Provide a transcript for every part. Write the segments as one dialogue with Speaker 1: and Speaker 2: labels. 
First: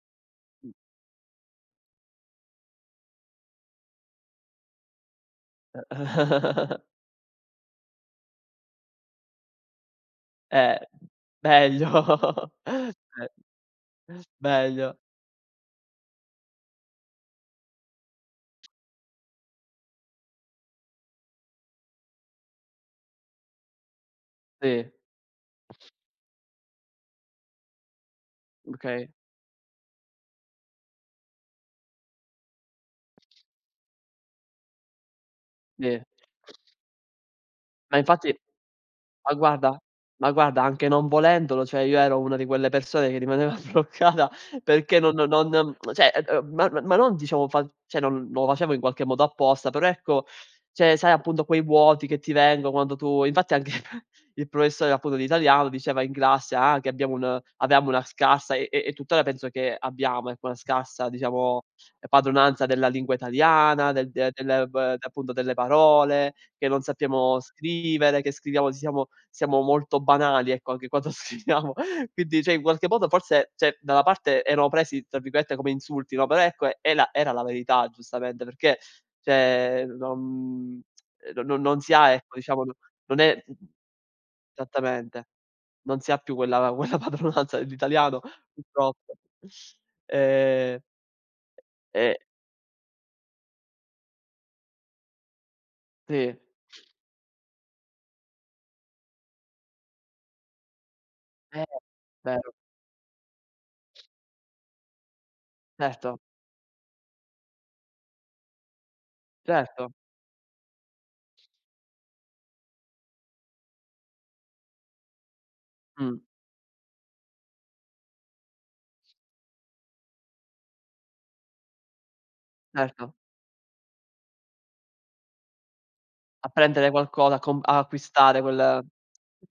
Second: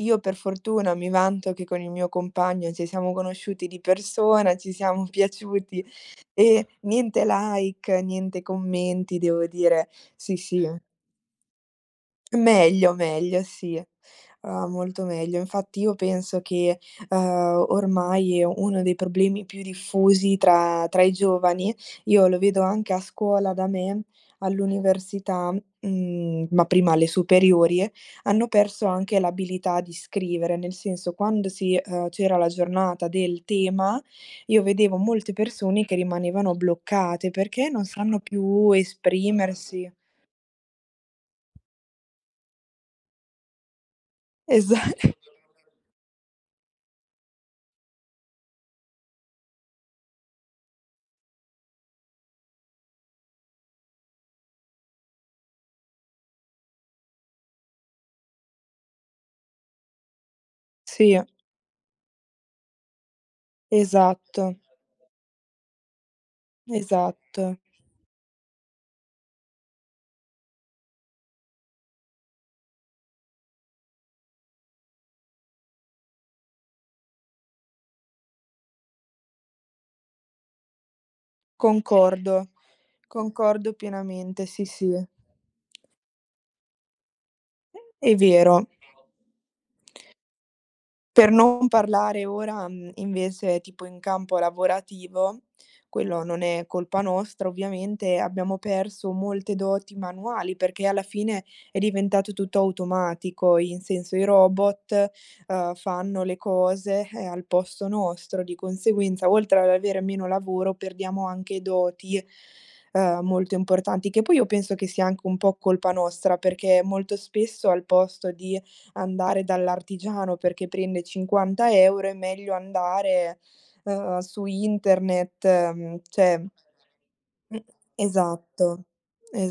Speaker 1: Io, per fortuna, mi vanto che con il mio compagno ci siamo conosciuti di persona, ci siam piaciuti. E niente like, niente commenti, devo dire. Sì, sì.
Speaker 2: Eh, meglio.
Speaker 1: Meglio,
Speaker 2: Eh.
Speaker 1: meglio, sì. Ah,
Speaker 2: Meglio.
Speaker 1: molto meglio. Infatti, io penso che, ehm, ormai è uno dei problemi più diffusi tra tra i giovani, io lo vedo anche a scuola da me,
Speaker 2: Sì.
Speaker 1: all'università, mhmm, ma prima alle superiori, hanno perso
Speaker 2: Okay.
Speaker 1: anche l'abilità di scrivere. Nel senso, quando si ehm, c'era la giornata del tema, io vedevo molte persone che
Speaker 2: Sì.
Speaker 1: rimanevano bloccate perché non
Speaker 2: Ma,
Speaker 1: sanno
Speaker 2: infatti
Speaker 1: più
Speaker 2: ma, guarda
Speaker 1: esprimersi.
Speaker 2: ma, guarda, anche non volendolo, cioè io ero una di quelle persone che rimaneva bloccata
Speaker 1: Esa
Speaker 2: perché no no non mhmm, cioè, ehm, m ma ma non diciamo fa cioè non lo facevo in qualche modo apposta, però, ecco, cioè, sai, appunto, quei vuoti che ti vengo quando tu infatti anche il professore, appunto, di italiano diceva in classe, ah, che abbiamo un avevamo una scarsa e e e, tuttora, penso che abbiamo, ecco, una scarsa,
Speaker 1: Sì.
Speaker 2: diciamo, ehm, padronanza della lingua italiana, del de
Speaker 1: Esatto.
Speaker 2: delle v appunto, delle parole, che non sappiamo
Speaker 1: Esatto.
Speaker 2: scrivere, che scriviamo siamo siamo molto banali, ecco, anche quando scriviamo. Quindi, cioè, in qualche modo, forse cioè, da una parte, erano presi tra virgolette "come insulti", no, però, ecco, è la era la verità, giustamente, perché, cioè, non, mhmm, ehm, no no non si ha, ecco,
Speaker 1: Concordo.
Speaker 2: diciamo, n non è
Speaker 1: Concordo pienamente, sì, sì.
Speaker 2: Esattamente. Non si ha più quella quella padronanza
Speaker 1: È
Speaker 2: dell'italiano,
Speaker 1: vero.
Speaker 2: purtroppo. Ehm
Speaker 1: Per non
Speaker 2: E
Speaker 1: parlare ora, uhm, invece, tipo, in campo lavorativo, quello
Speaker 2: Sì.
Speaker 1: non è colpa nostra, ovviamente, abbiamo perso molte doti manuali perché alla fine è
Speaker 2: [unintelligible]
Speaker 1: diventato
Speaker 2: vero.
Speaker 1: tutto automatico. In senso, i robot, ehm,
Speaker 2: Certo.
Speaker 1: fanno le cose, eh, al posto nostro. Di conseguenza, oltre ad
Speaker 2: Certo.
Speaker 1: avere meno lavoro, perdiamo anche doti, ehm, molto importanti. Che poi, io penso che sia anche un po' colpa
Speaker 2: Mh.
Speaker 1: nostra, perché, molto spesso, al posto di andare dall'artigiano perché prende 50 €, è meglio
Speaker 2: Certo.
Speaker 1: andare, ehm, su internet, mhmm, cioè
Speaker 2: A prendere qualcosa, a
Speaker 1: Mh.
Speaker 2: com a acquistare
Speaker 1: Esatto,
Speaker 2: quel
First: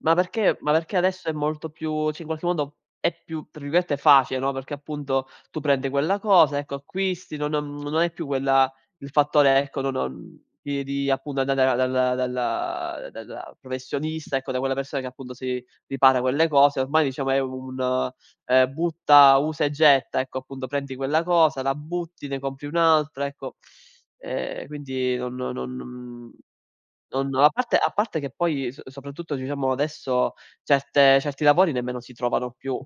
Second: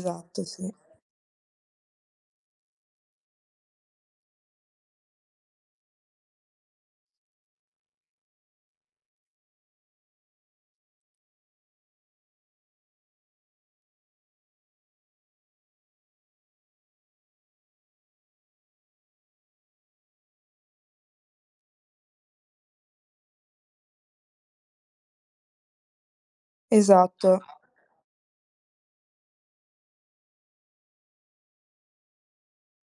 Speaker 2: ma perché
Speaker 1: sì.
Speaker 2: ma perché adesso è molto più sì, in qualche modo, è più, tra virgolette, "facile", no, perché, appunto, tu prendi quella cosa, ecco, acquisti, no non non hai più quella il fattore, ecco, no non di di, appunto, andare dalla dalla dalla professionista, ecco, da quella persona che, appunto, si ripara quelle cose. Ormai, diciamo, è un, ehm, butta, usa e getta. Ecco, appunto, prendi quella cosa, la butti, ne compri un'altra, ecco. Ehm, quindi non non mhmm, non
Speaker 1: Esatto.
Speaker 2: a parte a parte che poi s soprattutto, diciamo, adesso, certe certi lavori nemmeno si trovano più.